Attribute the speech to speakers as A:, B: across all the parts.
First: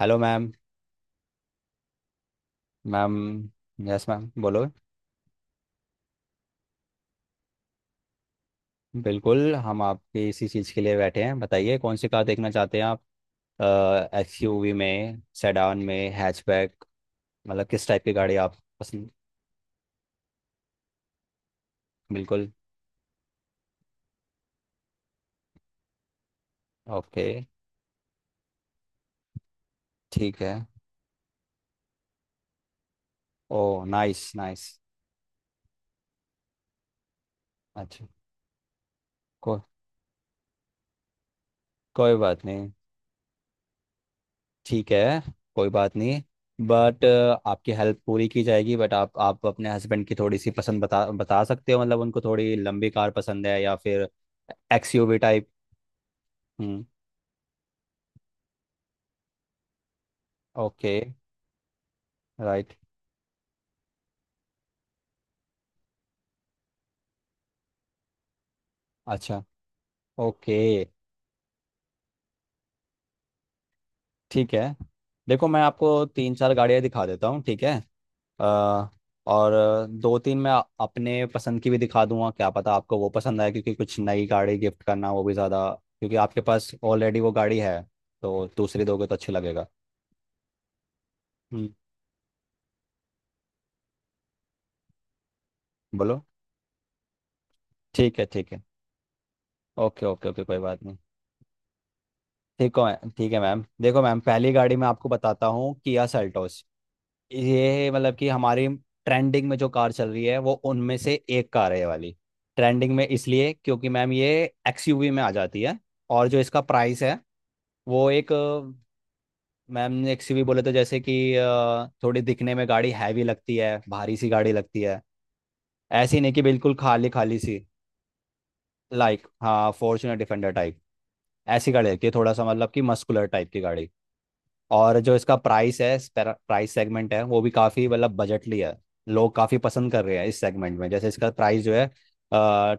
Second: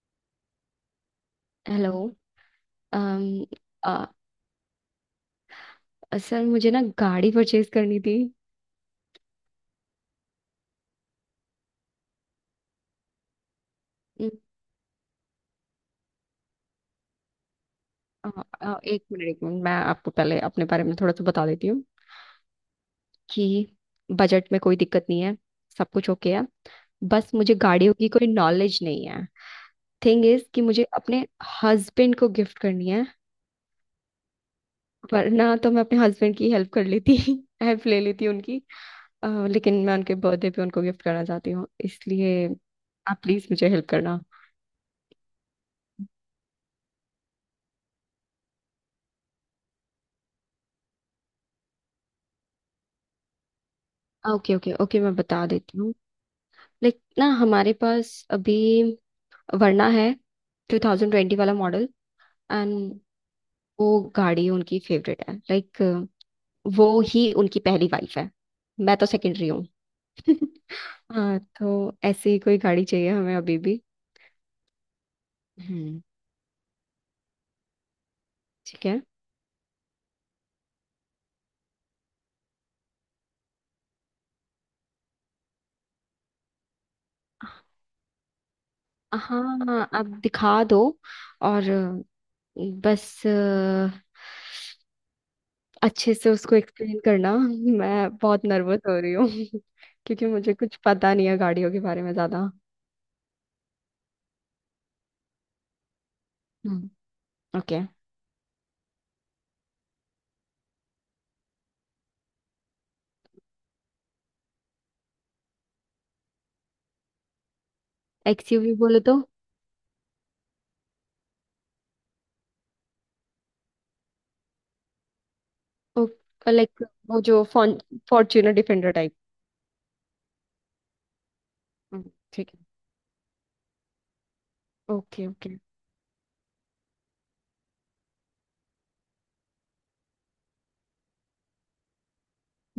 A: Hello ma'am.
B: Hello
A: ma'am.
B: Um uh,
A: yes ma'am, बोलो।
B: Sir मुझे ना गाड़ी परचेज करनी थी।
A: बिल्कुल, हम आपके इसी चीज़ के लिए बैठे हैं, बताइए कौन सी कार देखना चाहते हैं आप।
B: अम,
A: एसयूवी में, सेडान में, हैचबैक, मतलब किस टाइप की
B: अ,
A: गाड़ी आप पसंद।
B: एक मिनट मैं आपको पहले अपने बारे में थोड़ा सा बता देती हूँ
A: बिल्कुल।
B: कि बजट में कोई दिक्कत नहीं है। सब कुछ ओके है।
A: ओके।
B: बस मुझे गाड़ियों की कोई नॉलेज नहीं है। थिंग
A: ठीक
B: इज
A: है।
B: कि मुझे अपने हस्बैंड को गिफ्ट करनी है।
A: Oh, nice nice.
B: वरना तो मैं अपने हस्बैंड की हेल्प कर लेती हेल्प ले
A: अच्छा।
B: लेती उनकी।
A: को,
B: लेकिन मैं उनके बर्थडे पे उनको गिफ्ट करना चाहती हूँ
A: कोई बात
B: इसलिए
A: नहीं।
B: आप प्लीज मुझे हेल्प करना।
A: ठीक है, कोई बात नहीं, बट आपकी हेल्प पूरी की जाएगी। बट आप अपने हस्बैंड की थोड़ी सी पसंद बता बता सकते हो, मतलब उनको थोड़ी लंबी कार पसंद है या फिर
B: ओके ओके
A: एक्स।
B: ओके मैं बता देती हूँ।
A: हम्म।
B: लाइक ना हमारे पास अभी वरना है
A: ओके।
B: 2020 वाला मॉडल
A: राइट।
B: एंड वो गाड़ी उनकी फेवरेट है लाइक वो ही उनकी पहली वाइफ है। मैं तो
A: अच्छा।
B: सेकेंडरी हूँ
A: ओके।
B: हाँ तो ऐसी ही कोई गाड़ी चाहिए हमें अभी भी।
A: ठीक है, देखो मैं आपको
B: हम्म
A: तीन चार गाड़ियाँ दिखा देता हूँ, ठीक है।
B: ठीक
A: अ,
B: है।
A: और दो तीन मैं अपने पसंद की भी दिखा दूंगा, क्या पता आपको वो पसंद आए, क्योंकि कुछ नई गाड़ी गिफ्ट करना वो भी ज़्यादा। क्योंकि आपके पास ऑलरेडी वो गाड़ी है तो दूसरी दोगे तो अच्छा लगेगा।
B: हाँ आप दिखा दो
A: हम्म।
B: और बस अच्छे
A: बोलो।
B: से उसको एक्सप्लेन करना। मैं
A: ठीक है
B: बहुत
A: ठीक है।
B: नर्वस हो रही हूँ
A: ओके
B: क्योंकि
A: ओके ओके,
B: मुझे
A: कोई
B: कुछ
A: बात नहीं।
B: पता नहीं है गाड़ियों के बारे में ज़्यादा।
A: ठीक है ठीक है मैम। देखो मैम, पहली गाड़ी मैं आपको बताता हूँ, किया सेल्टोस।
B: Hmm okay.
A: ये मतलब कि हमारी ट्रेंडिंग में जो कार चल रही है, वो उनमें से एक कार है, ये वाली। ट्रेंडिंग में इसलिए क्योंकि मैम ये एक्सयूवी में आ जाती है। और जो इसका प्राइस है वो एक
B: एक्सयूवी बोले तो
A: मैम, एक्सयूवी बोले तो जैसे कि थोड़ी दिखने में गाड़ी हैवी लगती है, भारी सी गाड़ी लगती है, ऐसी नहीं कि बिल्कुल
B: लाइक
A: खाली
B: वो
A: खाली
B: जो
A: सी।
B: Fortuner Defender type.
A: लाइक हाँ, फॉर्च्यूनर डिफेंडर टाइप ऐसी गाड़ी लगती है, थोड़ा सा
B: ठीक
A: मतलब कि मस्कुलर टाइप की गाड़ी।
B: है।
A: और जो
B: ओके
A: इसका
B: ओके
A: प्राइस है, प्राइस सेगमेंट है, वो भी काफ़ी मतलब बजटली है। लोग काफ़ी पसंद कर रहे हैं इस सेगमेंट में। जैसे इसका प्राइस जो है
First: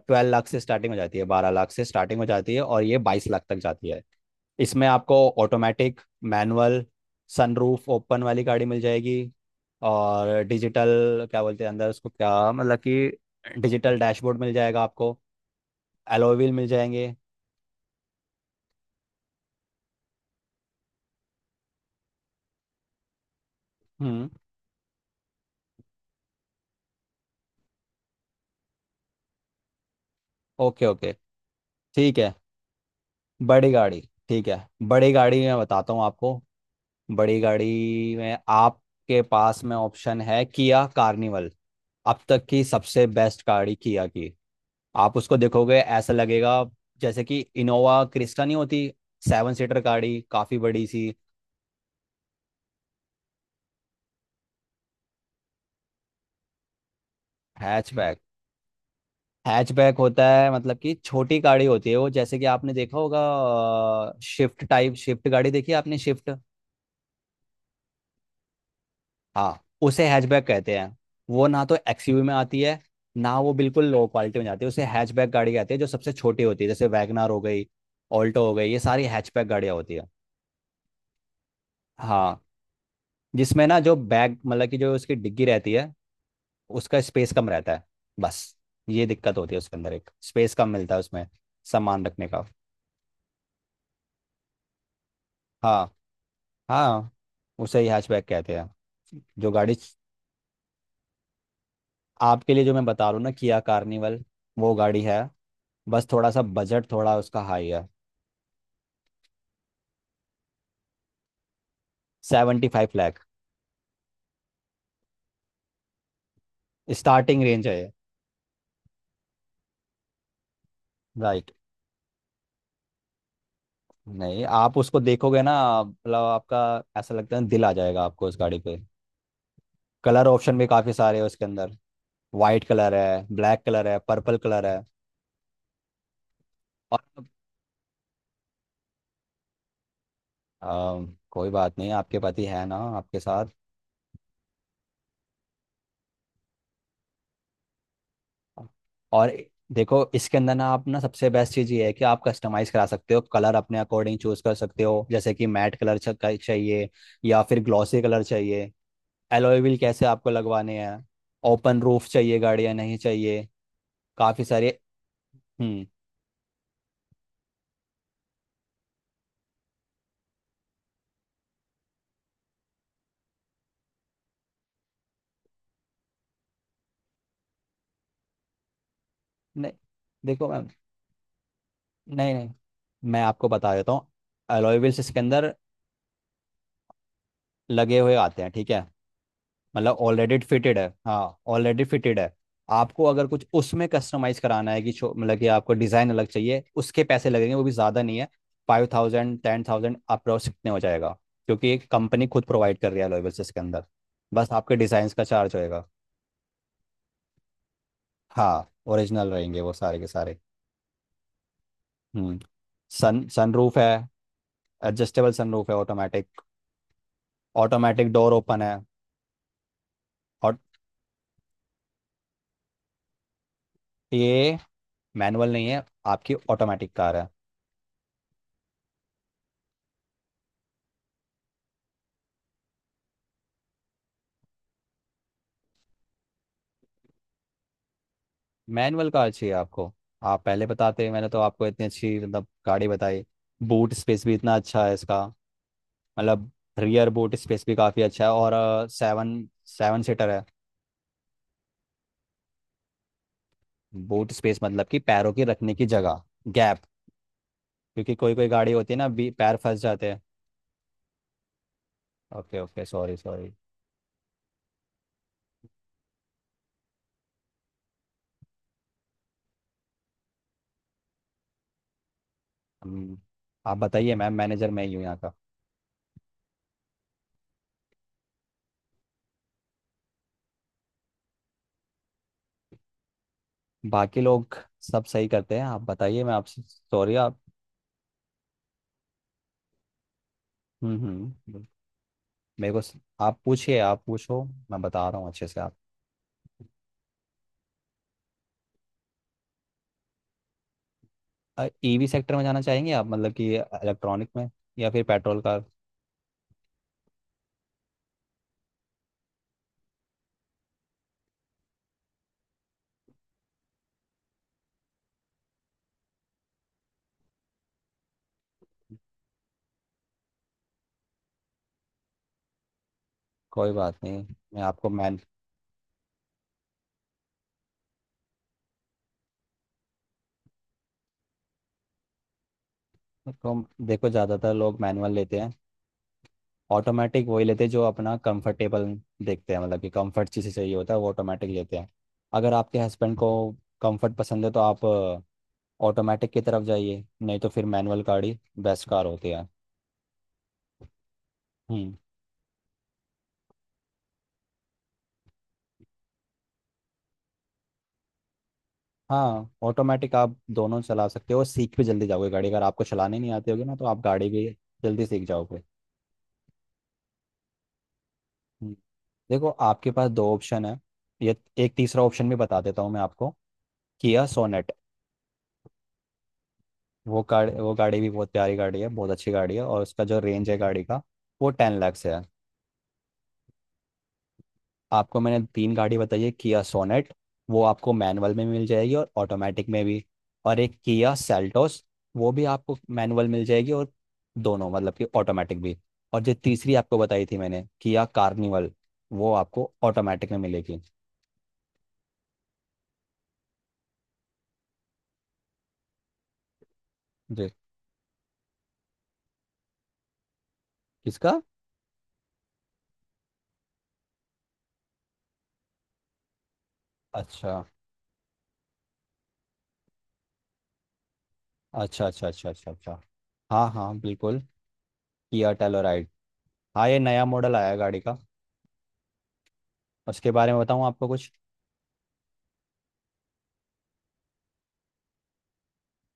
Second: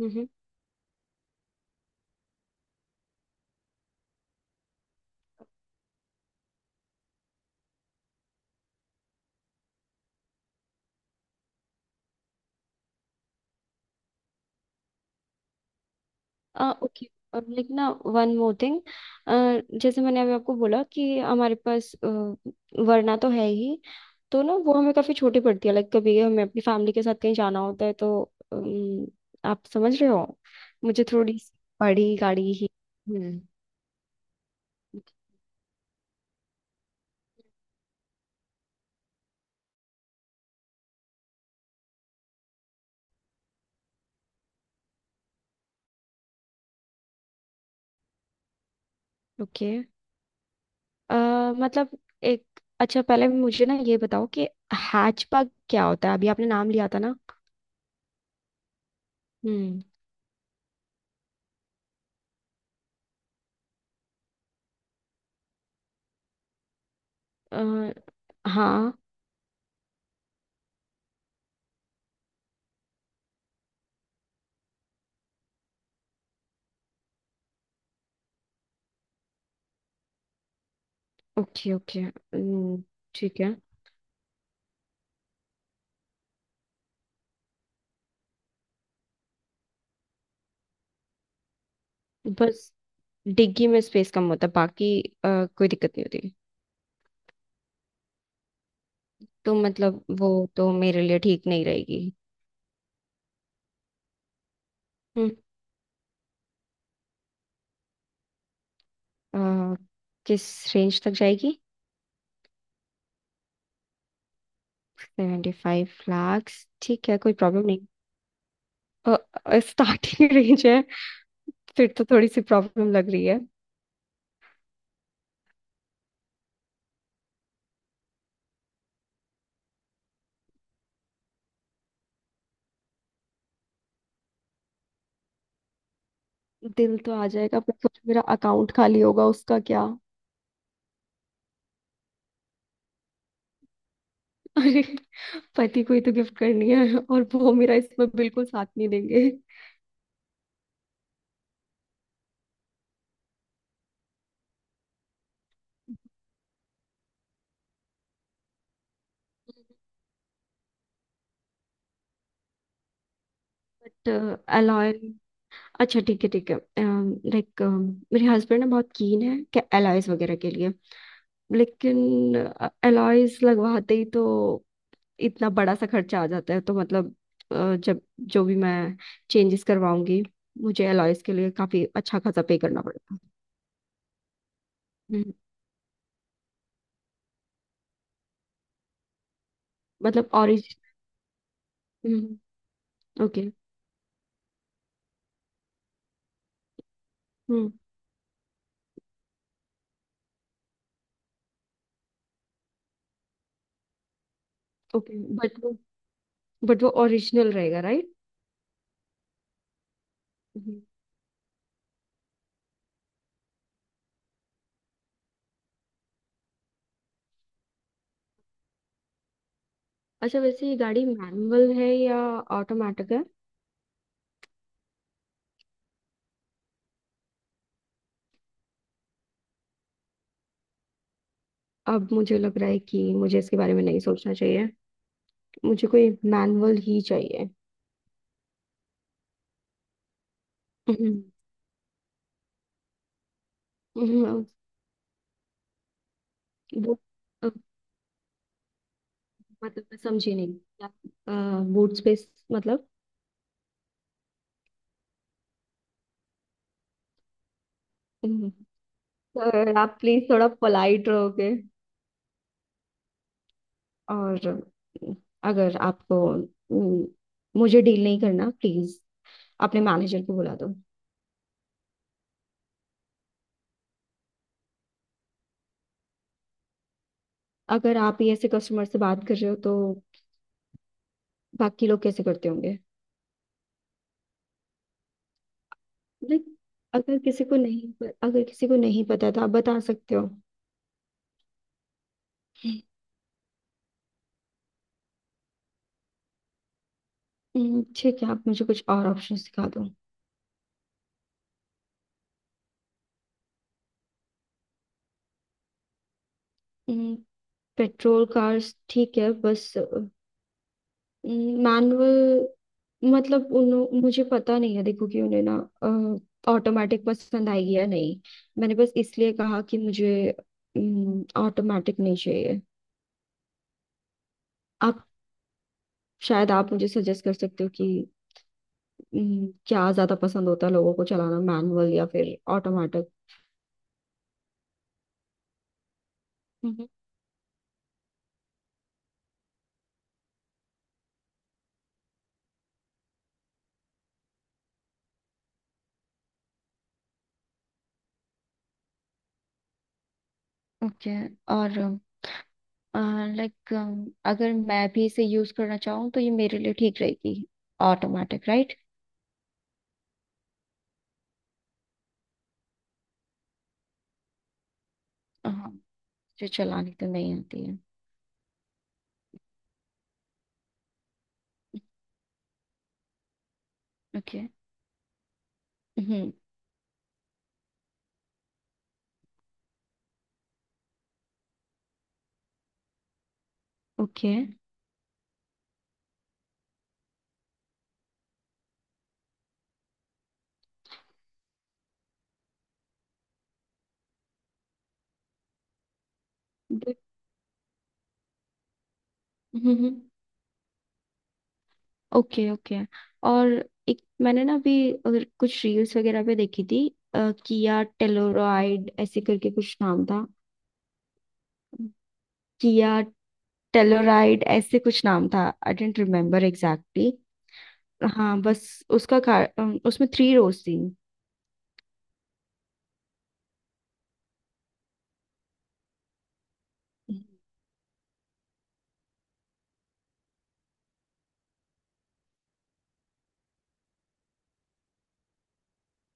B: हम्म।
A: लाख से स्टार्टिंग हो जाती है, 12 लाख से स्टार्टिंग हो जाती है, और ये 22 लाख तक जाती है। इसमें आपको ऑटोमेटिक, मैनुअल, सनरूफ ओपन वाली गाड़ी मिल जाएगी। और डिजिटल क्या बोलते हैं अंदर उसको क्या, मतलब कि डिजिटल डैशबोर्ड मिल जाएगा आपको। एलॉय व्हील मिल जाएंगे।
B: ओके। और लाइक ना वन मोर थिंग जैसे मैंने अभी आपको बोला कि हमारे पास वरना तो है ही।
A: हम्म।
B: तो ना वो हमें काफी छोटी पड़ती है लाइक कभी हमें अपनी फैमिली के साथ कहीं जाना होता है तो अम, आप समझ रहे हो।
A: ओके
B: मुझे
A: ओके।
B: थोड़ी सी बड़ी
A: ठीक है,
B: गाड़ी ही। हम्म,
A: बड़ी गाड़ी। ठीक है, बड़ी गाड़ी में बताता हूँ आपको। बड़ी गाड़ी में आपके पास में ऑप्शन है किया कार्निवल। अब तक की सबसे बेस्ट गाड़ी किया की। आप उसको देखोगे ऐसा लगेगा जैसे कि इनोवा क्रिस्टा नहीं होती, सेवन
B: ओके।
A: सीटर गाड़ी, काफी बड़ी सी।
B: अ, मतलब एक अच्छा पहले मुझे ना ये बताओ कि हैचबैक क्या होता है अभी आपने नाम लिया था ना।
A: हैचबैक।
B: हम्म
A: हैचबैक होता है मतलब कि छोटी गाड़ी होती है वो, जैसे कि आपने देखा होगा शिफ्ट टाइप, शिफ्ट गाड़ी देखी है आपने, शिफ्ट।
B: अ, हाँ।
A: हाँ, उसे हैचबैक कहते हैं। वो ना तो एक्सयूवी में आती है, ना वो बिल्कुल लो क्वालिटी में जाती है। उसे हैचबैक गाड़ी कहते हैं जो सबसे छोटी होती है, जैसे वैगनार हो गई, ऑल्टो हो गई, ये सारी हैचबैक गाड़ियाँ होती है।
B: ओके ओके
A: हाँ।
B: ठीक है।
A: जिसमें ना जो बैग मतलब कि जो उसकी डिग्गी रहती है, उसका स्पेस कम रहता है, बस ये दिक्कत होती है उसके अंदर, एक स्पेस कम मिलता है उसमें सामान रखने का।
B: बस डिग्गी में स्पेस कम होता है बाकी अ, कोई दिक्कत
A: हाँ
B: नहीं होती।
A: हाँ। उसे ही हैचबैक कहते हैं जो
B: तो
A: गाड़ी।
B: मतलब वो तो मेरे लिए ठीक नहीं रहेगी।
A: आपके लिए जो मैं बता रहा हूँ ना, किया कार्निवल वो गाड़ी है।
B: हम्म
A: बस थोड़ा सा बजट थोड़ा उसका हाई है।
B: अ, किस रेंज तक जाएगी।
A: 75 लाख
B: 75 लाख्स ठीक है कोई
A: स्टार्टिंग रेंज
B: प्रॉब्लम
A: है।
B: नहीं। स्टार्टिंग रेंज है।
A: राइट।
B: फिर तो थोड़ी सी प्रॉब्लम लग रही है।
A: नहीं, आप उसको देखोगे ना, मतलब आपका ऐसा लगता है दिल आ जाएगा आपको उस गाड़ी पे। कलर ऑप्शन भी काफ़ी सारे हैं उसके अंदर, वाइट कलर है, ब्लैक कलर है, पर्पल कलर है।
B: दिल तो
A: और
B: आ जाएगा पर सोचो मेरा अकाउंट खाली होगा उसका क्या।
A: कोई बात नहीं, आपके पति है ना आपके साथ।
B: अरे पति को ही तो गिफ्ट करनी है और वो मेरा इसमें बिल्कुल साथ नहीं देंगे।
A: और देखो इसके अंदर ना, आप ना सबसे बेस्ट चीज़ ये है कि आप कस्टमाइज करा सकते हो कलर, अपने अकॉर्डिंग चूज कर सकते हो, जैसे कि मैट कलर चाहिए या फिर ग्लॉसी कलर चाहिए, एलॉय व्हील कैसे आपको लगवाने हैं, ओपन रूफ चाहिए गाड़ी या नहीं चाहिए।
B: बट
A: काफ़ी सारे।
B: अलॉय
A: हम्म।
B: अच्छा ठीक है ठीक है। लाइक मेरे हस्बैंड ना बहुत कीन है क्या अलॉयज वगैरह के लिए। लेकिन अलॉयज लगवाते ही तो इतना बड़ा सा खर्चा आ जाता है तो मतलब जब जो भी मैं चेंजेस
A: नहीं,
B: करवाऊंगी
A: देखो मैम।
B: मुझे अलॉयज के लिए काफी अच्छा
A: नहीं
B: खासा
A: नहीं,
B: पे करना पड़ेगा।
A: मैं आपको बता देता हूँ, एलॉय व्हील्स इसके
B: हम्म,
A: अंदर लगे हुए आते हैं, ठीक है। मतलब
B: मतलब
A: ऑलरेडी
B: ओरिजिन
A: फिटेड है, हाँ, ऑलरेडी फिटेड है। आपको अगर
B: ओके
A: कुछ उसमें कस्टमाइज कराना है कि मतलब कि आपको डिज़ाइन अलग चाहिए, उसके पैसे लगेंगे वो भी
B: हम्म
A: ज़्यादा नहीं है। 5,000 10,000 अप्रोक्स इतने हो जाएगा, क्योंकि कंपनी खुद प्रोवाइड कर रही है एलॉय व्हील्स इसके अंदर। बस आपके डिज़ाइन
B: ओके।
A: का चार्ज
B: बट वो
A: होएगा।
B: बट वो ओरिजिनल रहेगा राइट।
A: हाँ, ओरिजिनल रहेंगे वो सारे के सारे।
B: हम्म।
A: हम्म। सन सनरूफ है, एडजस्टेबल सनरूफ है, ऑटोमेटिक। ऑटोमेटिक डोर ओपन है।
B: अच्छा
A: और
B: वैसे ये गाड़ी मैनुअल है या ऑटोमेटिक है।
A: ये मैनुअल नहीं है, आपकी ऑटोमेटिक कार है।
B: अब मुझे लग रहा है कि मुझे इसके बारे में नहीं सोचना चाहिए। मुझे कोई मैनुअल ही चाहिए।
A: मैनुअल कार चाहिए आपको? आप पहले बताते,
B: हम्म,
A: मैंने तो आपको इतनी अच्छी मतलब गाड़ी बताई। बूट स्पेस
B: हम्म,
A: भी
B: अ,
A: इतना अच्छा है इसका, मतलब
B: वो
A: रियर बूट
B: अ,
A: स्पेस भी काफ़ी अच्छा है। और सेवन
B: मतलब मैं
A: 7 सीटर
B: समझी
A: है।
B: नहीं क्या। बूट स्पेस मतलब।
A: बूट स्पेस मतलब कि पैरों की रखने की जगह, गैप, क्योंकि कोई कोई
B: हम्म,
A: गाड़ी होती है ना बी पैर
B: तो
A: फंस
B: आप
A: जाते हैं।
B: प्लीज थोड़ा पोलाइट रहोगे।
A: Okay okay, sorry sorry.
B: और अगर आपको मुझे डील नहीं करना प्लीज। अपने मैनेजर को बुला दो।
A: हम्म, आप बताइए मैम, मैनेजर मैं ही हूँ यहाँ का।
B: अगर आप ही ऐसे कस्टमर से बात कर रहे हो तो बाकी लोग कैसे करते होंगे।
A: बाकी लोग सब सही करते हैं। आप बताइए, मैं
B: लाइक
A: आपसे सॉरी,
B: अगर
A: आप।
B: किसी को नहीं अगर किसी को नहीं पता तो आप बता सकते हो।
A: हम्म। आप पूछिए, आप पूछो, मैं बता रहा हूँ अच्छे से आप।
B: ठीक है आप मुझे कुछ और ऑप्शन दिखा दो।
A: ईवी सेक्टर में जाना चाहेंगे आप, मतलब कि इलेक्ट्रॉनिक में, या फिर पेट्रोल कार।
B: हम्म, पेट्रोल कार्स ठीक है बस मैनुअल। मतलब उन्हों मुझे पता नहीं है देखो कि उन्हें ना ऑटोमेटिक पसंद आएगी या नहीं। मैंने बस इसलिए कहा कि मुझे ऑटोमेटिक नहीं चाहिए।
A: कोई बात नहीं। मैं आपको
B: आप
A: मैन
B: शायद आप मुझे सजेस्ट कर सकते हो कि क्या ज्यादा पसंद होता है लोगों को चलाना मैनुअल या फिर ऑटोमेटिक।
A: तो देखो ज़्यादातर लोग मैनुअल लेते हैं।
B: हम्म
A: ऑटोमेटिक वही लेते हैं जो अपना कंफर्टेबल देखते हैं, मतलब कि कंफर्ट जिसे चाहिए होता है वो ऑटोमेटिक लेते हैं। अगर आपके हस्बैंड को कंफर्ट पसंद है तो आप ऑटोमेटिक की तरफ जाइए, नहीं तो फिर मैनुअल कार ही बेस्ट कार होती है।
B: ओके। और
A: हम्म।
B: लाइक अगर मैं भी इसे यूज करना चाहूँ तो ये मेरे लिए ठीक रहेगी। Automatic right.
A: हाँ, ऑटोमेटिक आप दोनों चला सकते हो, सीख भी जल्दी जाओगे गाड़ी, अगर आपको चलाने नहीं आती होगी ना, तो आप गाड़ी भी जल्दी सीख जाओगे।
B: हाँ जो चलानी तो नहीं आती है।
A: हम्म, देखो आपके पास दो ऑप्शन है ये। एक तीसरा ऑप्शन भी बता देता हूँ मैं आपको, किया
B: ओके
A: सोनेट।
B: हम्म
A: वो गाड़ी भी बहुत प्यारी गाड़ी है, बहुत अच्छी गाड़ी है। और उसका जो रेंज है गाड़ी का, वो 10 lakhs है।
B: ओके
A: आपको मैंने तीन गाड़ी बताई है। किया सोनेट, वो आपको मैनुअल में मिल जाएगी और ऑटोमेटिक में भी। और एक किया सेल्टोस, वो भी आपको मैनुअल मिल जाएगी और दोनों मतलब कि ऑटोमेटिक भी। और जो तीसरी आपको बताई थी मैंने, किया कार्निवल, वो आपको
B: हम्म
A: ऑटोमेटिक में मिलेगी।
B: Okay okay. और एक मैंने ना अभी अगर कुछ रील्स वगैरह पे देखी थी
A: जी,
B: किया टेलोरॉयड ऐसे करके कुछ नाम था।
A: किसका?
B: किया टेलोराइड ऐसे कुछ नाम था। I don't remember exactly.
A: अच्छा
B: हाँ बस उसमें थ्री रोज थी।
A: अच्छा अच्छा अच्छा अच्छा अच्छा। हाँ हाँ, बिल्कुल। किया टेलोराइड, हाँ, ये नया मॉडल आया है गाड़ी का। उसके बारे में बताऊँ आपको कुछ।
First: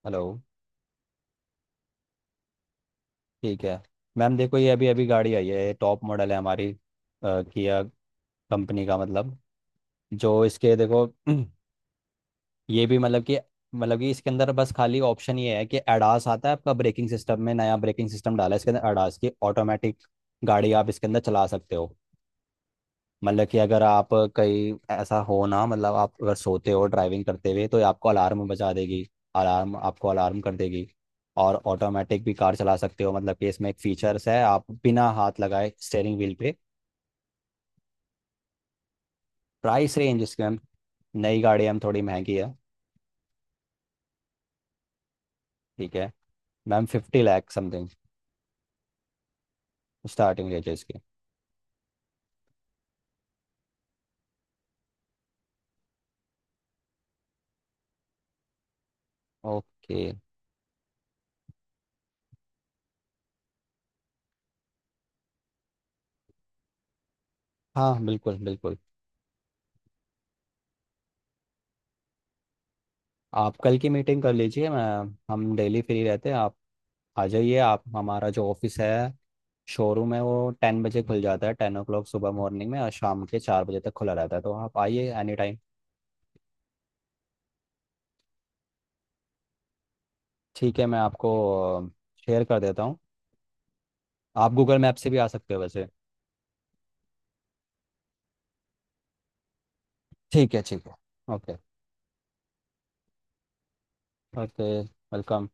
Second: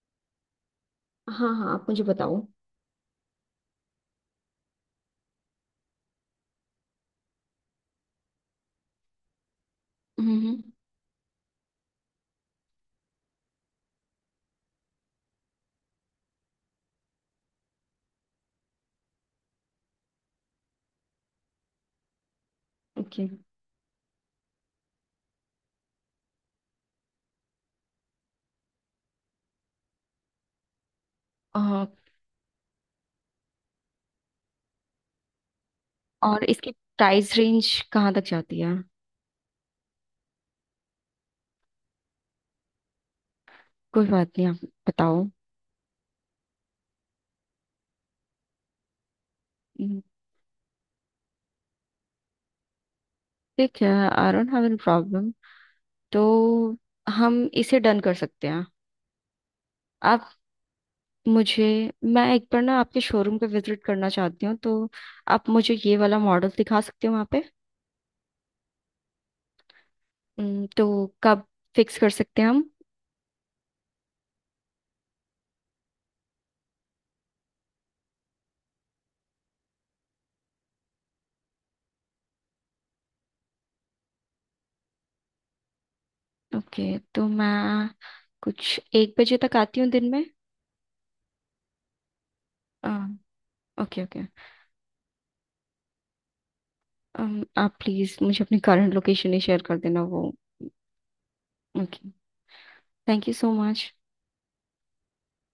A: हेलो?
B: हाँ हाँ आप मुझे बताओ।
A: ठीक है मैम, देखो ये अभी अभी गाड़ी आई है, ये टॉप मॉडल है हमारी किया कंपनी का। मतलब जो
B: हम्म
A: इसके देखो ये भी मतलब कि, इसके अंदर बस खाली ऑप्शन ये है कि एडास आता है आपका ब्रेकिंग सिस्टम में, नया ब्रेकिंग सिस्टम डाला है इसके अंदर एडास की। ऑटोमेटिक गाड़ी आप इसके अंदर चला सकते हो।
B: ओके
A: मतलब कि अगर आप कहीं ऐसा हो ना, मतलब आप अगर सोते हो ड्राइविंग करते हुए तो ये आपको अलार्म बजा देगी। अलार्म आपको अलार्म कर देगी। और
B: और
A: ऑटोमेटिक भी कार चला सकते हो, मतलब कि इसमें एक फीचर्स है, आप बिना हाथ लगाए स्टेयरिंग व्हील पे।
B: इसकी प्राइस रेंज कहाँ तक जाती है।
A: प्राइस रेंज इसकी मैम, नई गाड़ी है, मैम, थोड़ी महंगी है।
B: कोई बात नहीं आप बताओ।
A: ठीक है मैम, 50 लाख समथिंग
B: हम्म,
A: स्टार्टिंग रेंज है इसकी।
B: ठीक है I don't have any problem. तो हम इसे डन कर सकते हैं।
A: ओके।
B: आप मुझे मैं एक बार ना आपके शोरूम पे विजिट करना चाहती हूँ तो आप मुझे ये वाला मॉडल दिखा सकते हो वहाँ पे।
A: हाँ बिल्कुल बिल्कुल।
B: तो कब फिक्स कर सकते हैं हम।
A: आप कल की मीटिंग कर लीजिए, मैं, हम डेली फ्री रहते हैं। आप आ जाइए, आप हमारा जो ऑफिस है, शोरूम है, वो 10 बजे खुल जाता है, 10 o'clock सुबह मॉर्निंग में, और शाम के 4 बजे तक खुला रहता है, तो आप आइए एनी टाइम।
B: ओके तो मैं कुछ एक बजे तक आती हूँ दिन में।
A: ठीक है, मैं आपको शेयर कर देता
B: अ,
A: हूँ।
B: Okay okay.
A: आप गूगल मैप से भी आ सकते हो वैसे।
B: आप प्लीज़ मुझे अपनी करंट लोकेशन ही शेयर कर देना वो।
A: ठीक है ठीक है। Okay.
B: Okay thank you so much.
A: Okay, welcome.